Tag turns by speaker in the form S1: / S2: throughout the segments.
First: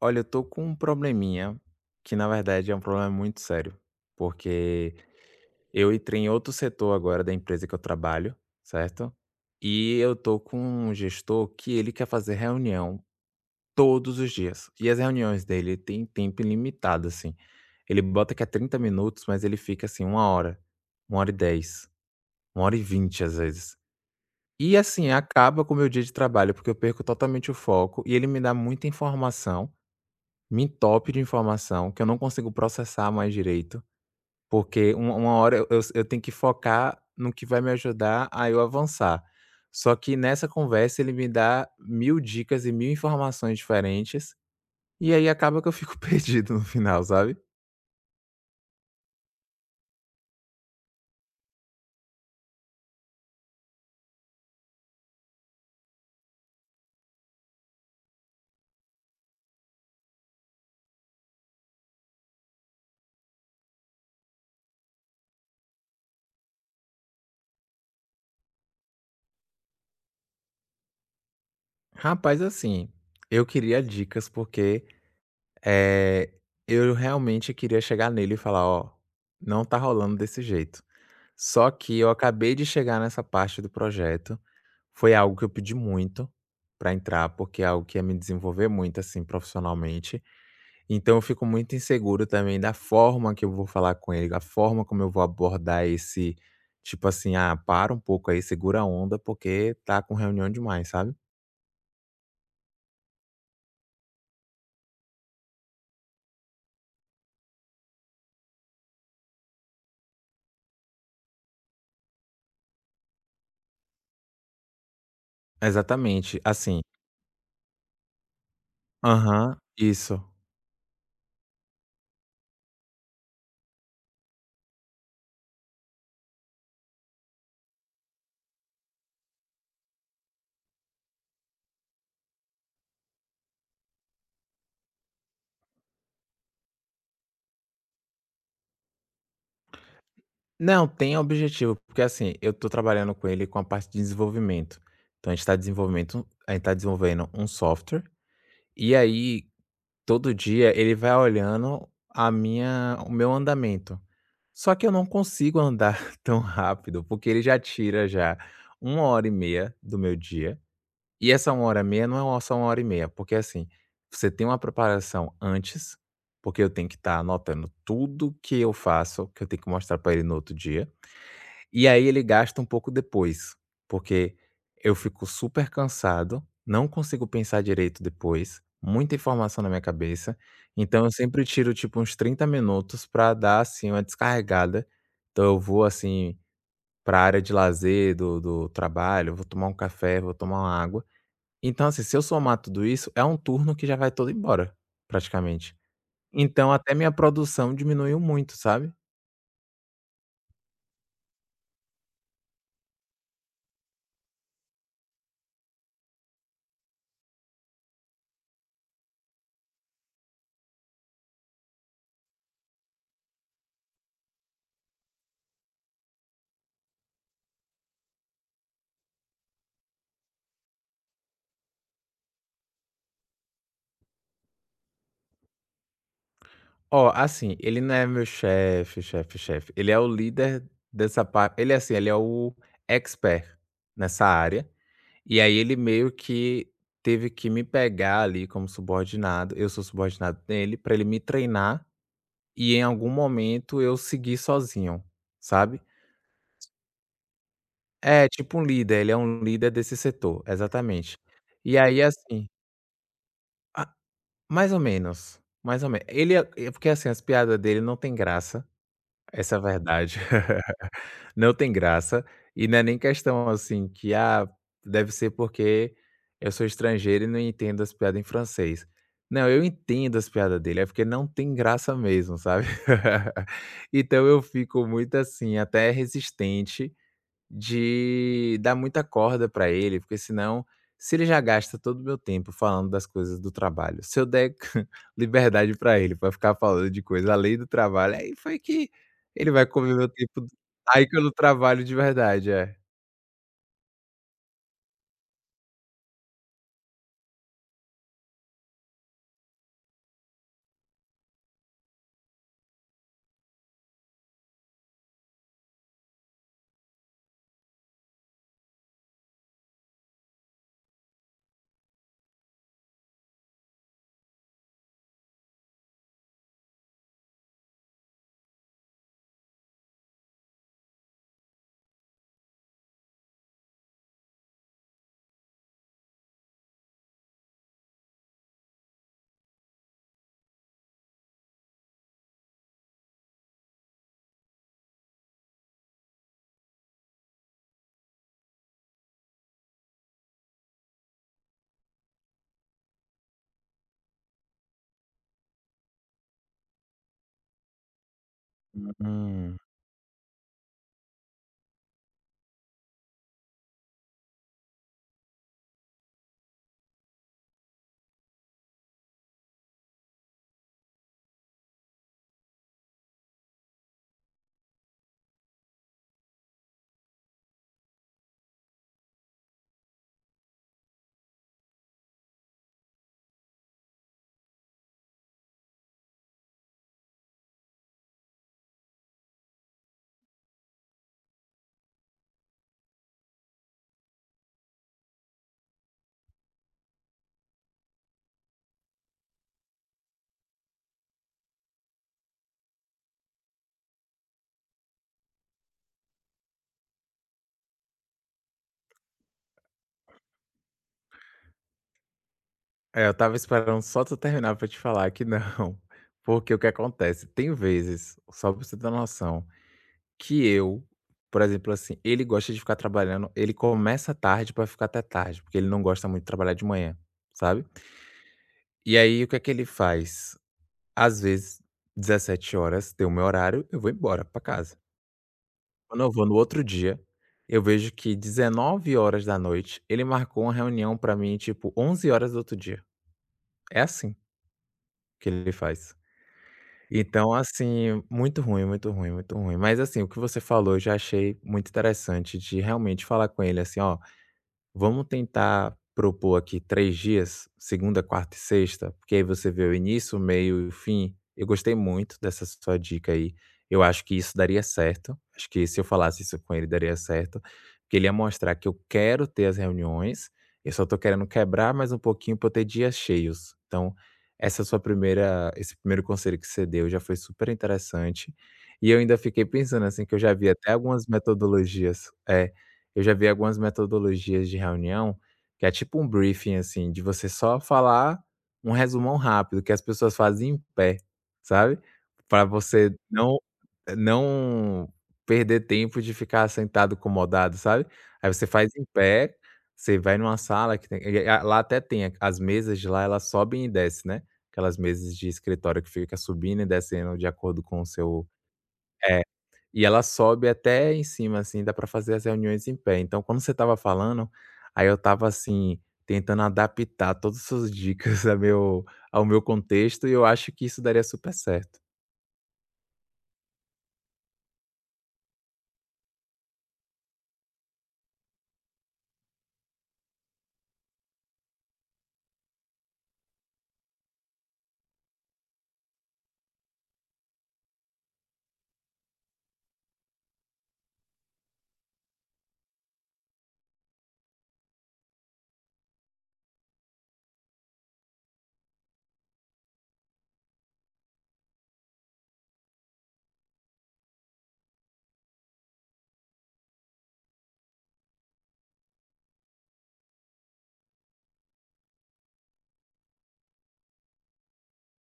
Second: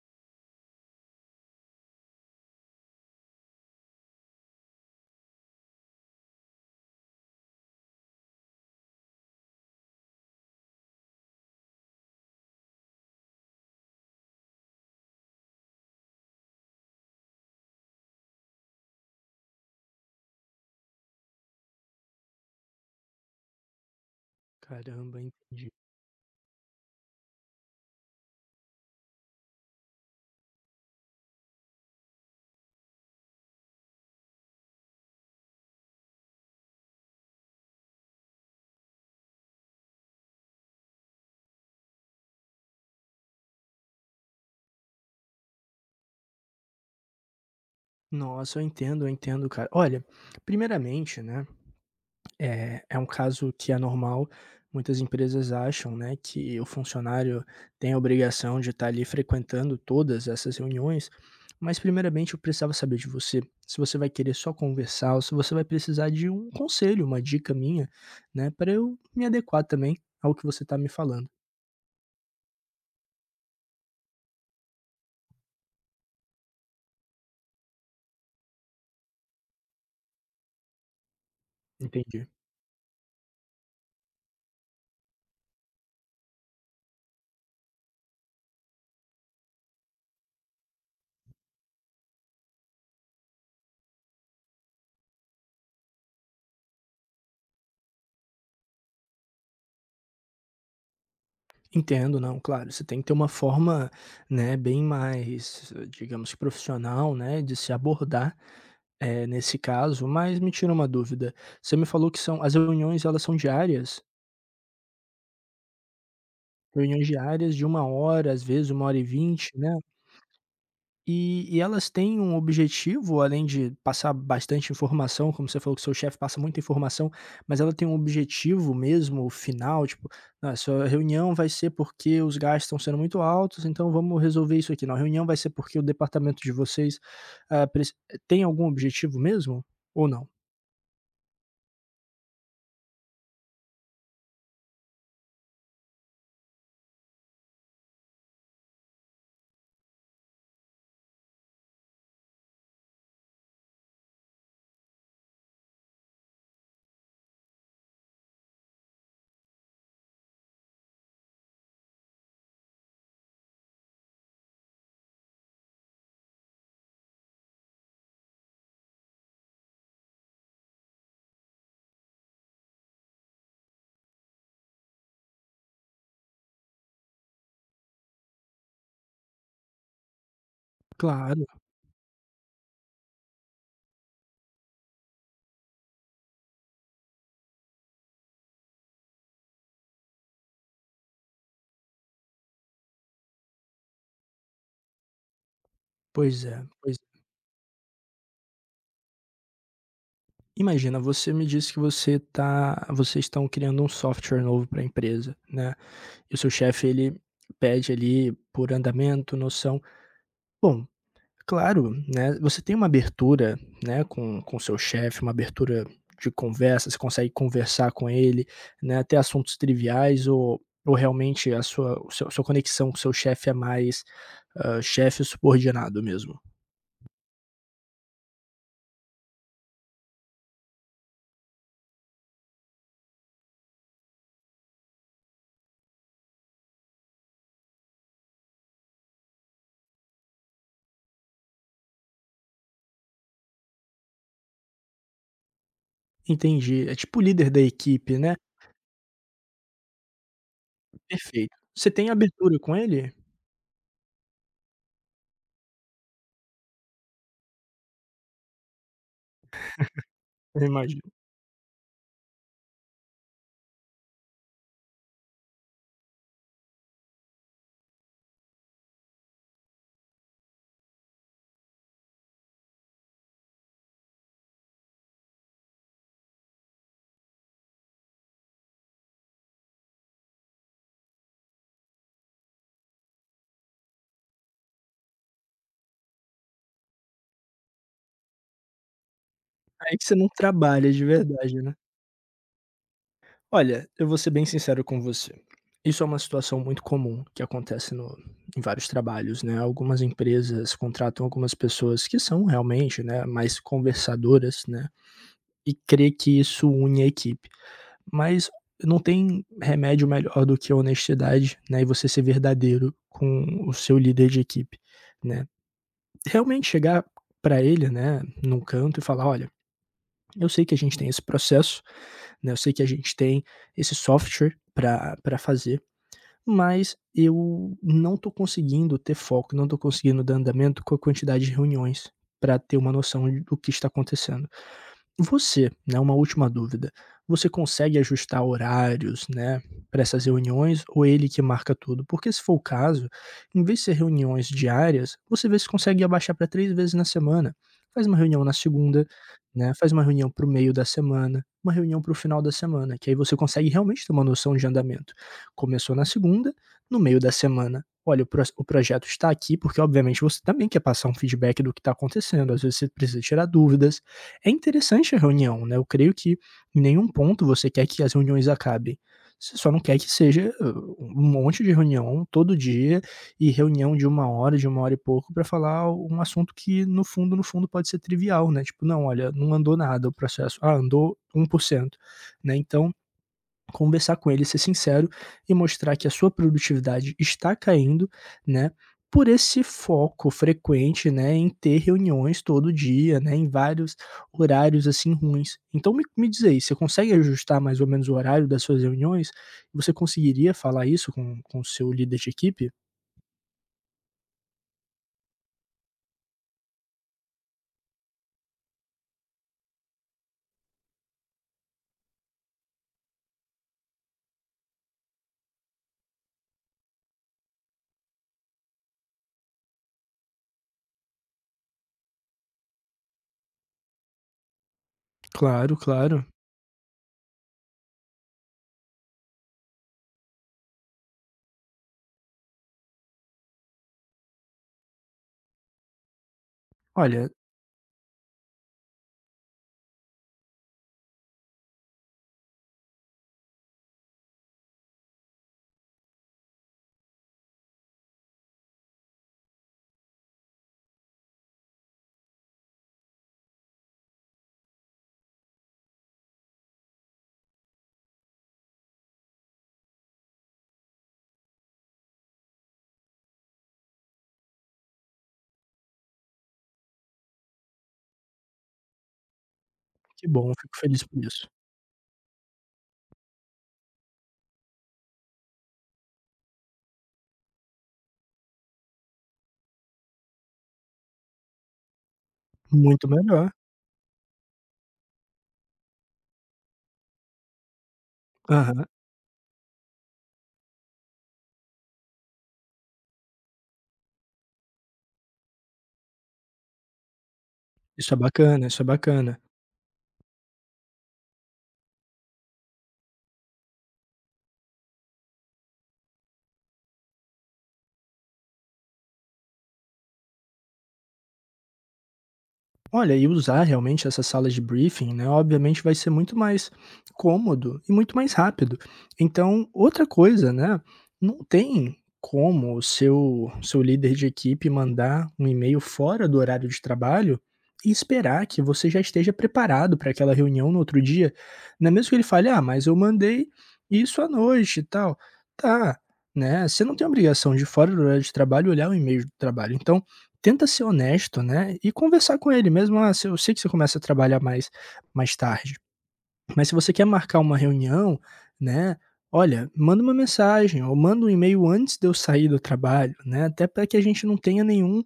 S1: Olha, eu tô com um probleminha, que na verdade é um problema muito sério, porque eu entrei em outro setor agora da empresa que eu trabalho, certo? E eu tô com um gestor que ele quer fazer reunião todos os dias. E as reuniões dele têm tempo ilimitado, assim. Ele bota que é 30 minutos, mas ele fica assim, 1 hora, 1 hora e 10, 1 hora e 20 às vezes. E assim,
S2: Caramba,
S1: acaba
S2: entendi.
S1: com o meu dia de trabalho, porque eu perco totalmente o foco e ele me dá muita informação, me top de informação que eu não consigo processar mais direito, porque uma hora eu tenho que focar no que vai me ajudar a eu avançar. Só que nessa conversa ele me dá 1000 dicas e 1000 informações diferentes, e aí acaba que eu fico perdido no final, sabe.
S2: Nossa, eu entendo, cara. Olha, primeiramente, né, é um caso que é normal. Muitas empresas acham, né, que o funcionário tem a obrigação de estar ali frequentando todas essas reuniões. Mas, primeiramente, eu precisava saber de você, se você vai querer só conversar ou se você vai precisar de um conselho, uma dica minha, né, para eu me adequar também ao que você está me falando.
S1: Rapaz, assim, eu queria dicas porque, eh, eu realmente queria chegar nele e falar: "Ó, não tá rolando desse jeito". Só que eu
S2: Entendi.
S1: acabei de chegar nessa parte do projeto. Foi algo que eu pedi muito pra entrar, porque é algo que ia me desenvolver muito, assim, profissionalmente. Então eu fico muito inseguro também da forma que eu vou falar com ele, da forma como eu vou abordar esse tipo assim: "Ah, para um pouco aí, segura a onda, porque tá com reunião demais", sabe?
S2: Entendo, não, claro, você tem que ter uma forma, né, bem mais, digamos, profissional, né, de se abordar, nesse caso, mas me tira uma dúvida, você me falou que são as reuniões elas são diárias?
S1: Exatamente, assim.
S2: Reuniões diárias de uma hora, às vezes uma hora e 20,
S1: Aham,
S2: né?
S1: isso.
S2: E elas têm um objetivo, além de passar bastante informação, como você falou que seu chefe passa muita informação, mas ela tem um objetivo mesmo final, tipo: "Não, essa reunião vai ser porque os gastos estão sendo muito altos, então vamos resolver isso aqui. Não, a reunião vai ser porque o departamento de vocês, ah, preci" tem algum objetivo mesmo ou não?
S1: Não, tem objetivo, porque assim, eu tô trabalhando com ele com a parte de desenvolvimento. Então a gente tá desenvolvendo um software, e aí todo dia ele vai olhando a minha o meu andamento. Só que eu não consigo andar tão rápido, porque ele já tira já 1 hora e meia do meu dia, e essa 1 hora e meia não é uma só 1 hora e meia, porque, assim, você tem uma preparação antes, porque eu tenho que estar anotando tudo que eu faço, que eu tenho que mostrar para ele no outro dia. E aí ele gasta um pouco depois, porque eu fico super cansado, não consigo pensar direito depois, muita informação na minha cabeça, então eu sempre
S2: Claro,
S1: tiro tipo uns 30 minutos para dar assim uma descarregada. Então eu vou assim para a área de lazer do trabalho, vou tomar um café, vou tomar uma água. Então assim, se eu somar tudo isso, é um turno que já vai todo embora, praticamente.
S2: pois é,
S1: Então até
S2: pois
S1: minha
S2: é.
S1: produção diminuiu muito, sabe?
S2: Imagina, você me disse que você tá vocês estão criando um software novo para a empresa, né? E o seu chefe ele pede ali por andamento, noção. Bom, claro, né, você tem uma abertura, né, com o seu chefe, uma abertura de conversa, você consegue conversar com ele, né, até assuntos triviais ou realmente a sua o seu sua conexão com o seu chefe é mais, chefe subordinado mesmo?
S1: Ó, assim, ele não é meu chefe, chefe, chefe. Ele é o líder dessa parte. Ele é assim, ele é o expert nessa área. E aí ele meio que teve que me pegar ali como subordinado. Eu sou subordinado dele para ele me treinar e em algum momento eu seguir sozinho, sabe?
S2: Entendi, é tipo o líder da equipe,
S1: É
S2: né?
S1: tipo um líder. Ele é um líder desse setor, exatamente.
S2: Perfeito.
S1: E
S2: Você
S1: aí
S2: tem
S1: assim,
S2: abertura com ele?
S1: ah, mais ou menos, mais ou menos. Ele é porque assim as piadas dele não tem graça. Essa é a verdade.
S2: Eu imagino.
S1: Não tem graça, e não é nem questão assim que, ah, deve ser porque eu sou estrangeiro e não entendo as piadas em francês. Não, eu entendo as piadas dele, é porque não tem graça mesmo, sabe. Então eu fico muito assim, até resistente de dar muita corda pra ele, porque senão, se ele já gasta todo o meu tempo falando das coisas do trabalho, se eu der liberdade pra ele, pra ficar falando de coisa além do trabalho, aí foi que ele vai comer
S2: Aí que
S1: meu
S2: você não
S1: tempo,
S2: trabalha de
S1: aí que eu não
S2: verdade, né?
S1: trabalho de verdade, é.
S2: Olha, eu vou ser bem sincero com você. Isso é uma situação muito comum que acontece no em vários trabalhos, né. Algumas empresas contratam algumas pessoas que são realmente, né, mais conversadoras, né, e crê que isso une a equipe. Mas não tem remédio melhor do que a honestidade, né, e você ser verdadeiro com o seu líder de equipe, né. Realmente chegar para ele, né, num canto e falar: "Olha, eu sei que a gente tem esse processo, né, eu sei que a gente tem esse software para fazer, mas eu não estou conseguindo ter foco, não estou conseguindo dar andamento com a quantidade de reuniões, para ter uma noção do que está acontecendo. Você, né, uma última dúvida, você consegue ajustar horários, né, para essas reuniões ou é ele que marca tudo? Porque se for o caso, em vez de ser reuniões diárias, você vê se consegue abaixar para 3 vezes na semana. Faz uma reunião na segunda,
S1: Hum.
S2: né, faz uma reunião para o meio da semana, uma reunião para o final da semana, que aí você consegue realmente ter uma noção de andamento. Começou na segunda, no meio da semana, olha, o projeto está aqui, porque obviamente você também quer passar um feedback do que está acontecendo, às vezes você precisa tirar dúvidas, é interessante a reunião, né? Eu creio que em nenhum ponto você quer que as reuniões acabem. Você só não quer que seja um monte de reunião todo dia e reunião de uma hora e pouco, para falar um assunto que, no fundo, no fundo, pode ser trivial, né? Tipo, não, olha, não andou nada o processo. Ah, andou 1%, né? Então, conversar com ele, ser sincero e mostrar que a sua produtividade está caindo, né, por esse foco frequente, né, em ter reuniões todo dia, né, em vários horários, assim, ruins. Então me diz aí, você consegue ajustar mais ou menos o horário das suas reuniões? Você conseguiria falar isso com o seu líder de equipe?
S1: É, eu tava esperando só tu terminar pra te falar que não, porque o que acontece, tem vezes, só pra você ter noção. Que eu, por exemplo, assim, ele gosta de ficar trabalhando, ele começa tarde pra ficar até tarde, porque ele não gosta muito de trabalhar de manhã, sabe. E aí o que é que ele faz? Às vezes 17 horas, deu o meu horário, eu vou embora pra casa.
S2: Claro,
S1: Quando eu vou
S2: claro.
S1: no outro dia, eu vejo que 19 horas da noite ele marcou uma reunião pra mim, tipo, 11 horas do outro dia. É assim que ele faz.
S2: Olha,
S1: Então, assim, muito ruim, muito ruim, muito ruim. Mas, assim, o que você falou eu já achei muito interessante de realmente falar com ele assim: "Ó, vamos tentar propor aqui 3 dias, segunda, quarta e sexta, porque aí você vê o início, o meio e o fim". Eu gostei muito dessa sua dica aí. Eu acho que isso daria certo. Acho que se eu falasse isso com ele, daria certo, porque ele ia mostrar que eu quero ter as reuniões, eu só tô querendo quebrar mais um pouquinho para eu ter dias cheios. Então, essa sua primeira esse primeiro conselho que você deu já foi super interessante. E eu ainda fiquei pensando, assim, que eu
S2: que
S1: já vi
S2: bom,
S1: até
S2: fico feliz
S1: algumas
S2: por isso.
S1: metodologias é, eu já vi algumas metodologias de reunião, que é tipo um briefing, assim, de você só falar um resumão rápido, que as pessoas fazem em pé, sabe, para você
S2: Muito melhor.
S1: não perder tempo de ficar sentado acomodado, sabe. Aí você faz em
S2: Aham.
S1: pé, você vai numa sala que tem e a lá até tem as mesas de lá, elas sobem e descem, né, aquelas mesas de escritório que fica subindo e descendo de acordo com o
S2: Isso é
S1: seu.
S2: bacana, isso é
S1: É.
S2: bacana.
S1: E ela sobe até em cima, assim, dá para fazer as reuniões em pé. Então, quando você estava falando, aí eu estava, assim, tentando adaptar todas as suas dicas a meu ao meu contexto e eu acho que isso daria super certo.
S2: Olha, e usar realmente essas salas de briefing, né, obviamente vai ser muito mais cômodo e muito mais rápido. Então, outra coisa, né, não tem como o seu líder de equipe mandar um e-mail fora do horário de trabalho e esperar que você já esteja preparado para aquela reunião no outro dia. Não é mesmo que ele fale: "Ah, mas eu mandei isso à noite e tal". Tá, né, você não tem obrigação de fora do horário de trabalho olhar o e-mail do trabalho. Então, tenta ser honesto, né, e conversar com ele mesmo: "Ah, se eu sei que você começa a trabalhar mais tarde, mas se você quer marcar uma reunião, né, olha, manda uma mensagem ou manda um e-mail antes de eu sair do trabalho, né, até para que a gente não tenha nenhum,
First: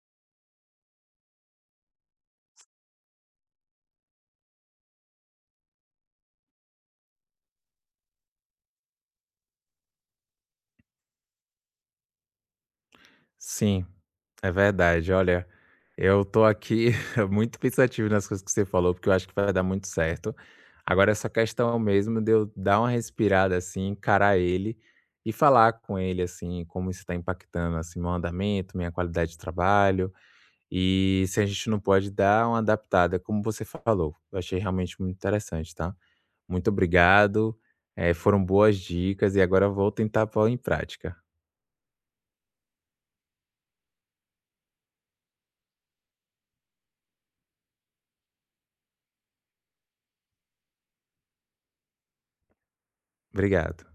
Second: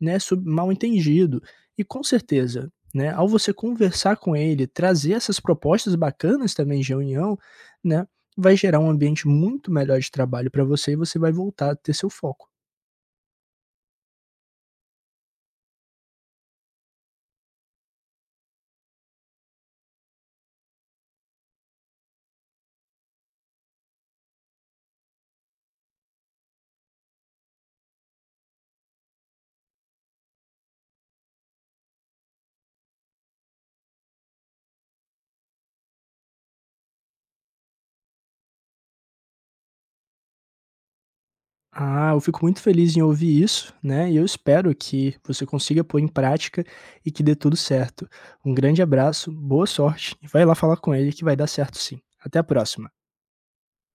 S2: né, sub mal-entendido". E com certeza, né, ao você conversar com ele, trazer essas propostas bacanas também de reunião, né, vai gerar um ambiente muito melhor de trabalho para você e você vai voltar a ter seu foco.
S1: Sim, é verdade. Olha, eu tô aqui muito pensativo nas coisas que você falou, porque eu acho que vai dar muito certo. Agora, essa questão mesmo de eu dar uma respirada, assim, encarar ele e falar com ele, assim, como isso está impactando, assim, meu andamento, minha qualidade de trabalho, e se a gente não pode dar uma adaptada, como você falou. Eu achei realmente muito interessante, tá? Muito obrigado. Foram boas dicas e agora eu vou tentar pôr em prática.
S2: Ah, eu fico muito feliz em ouvir isso, né? E eu espero que você consiga pôr em prática e que dê tudo certo. Um grande abraço, boa sorte e vai lá falar com ele que vai dar certo sim. Até a próxima.
S1: Obrigado.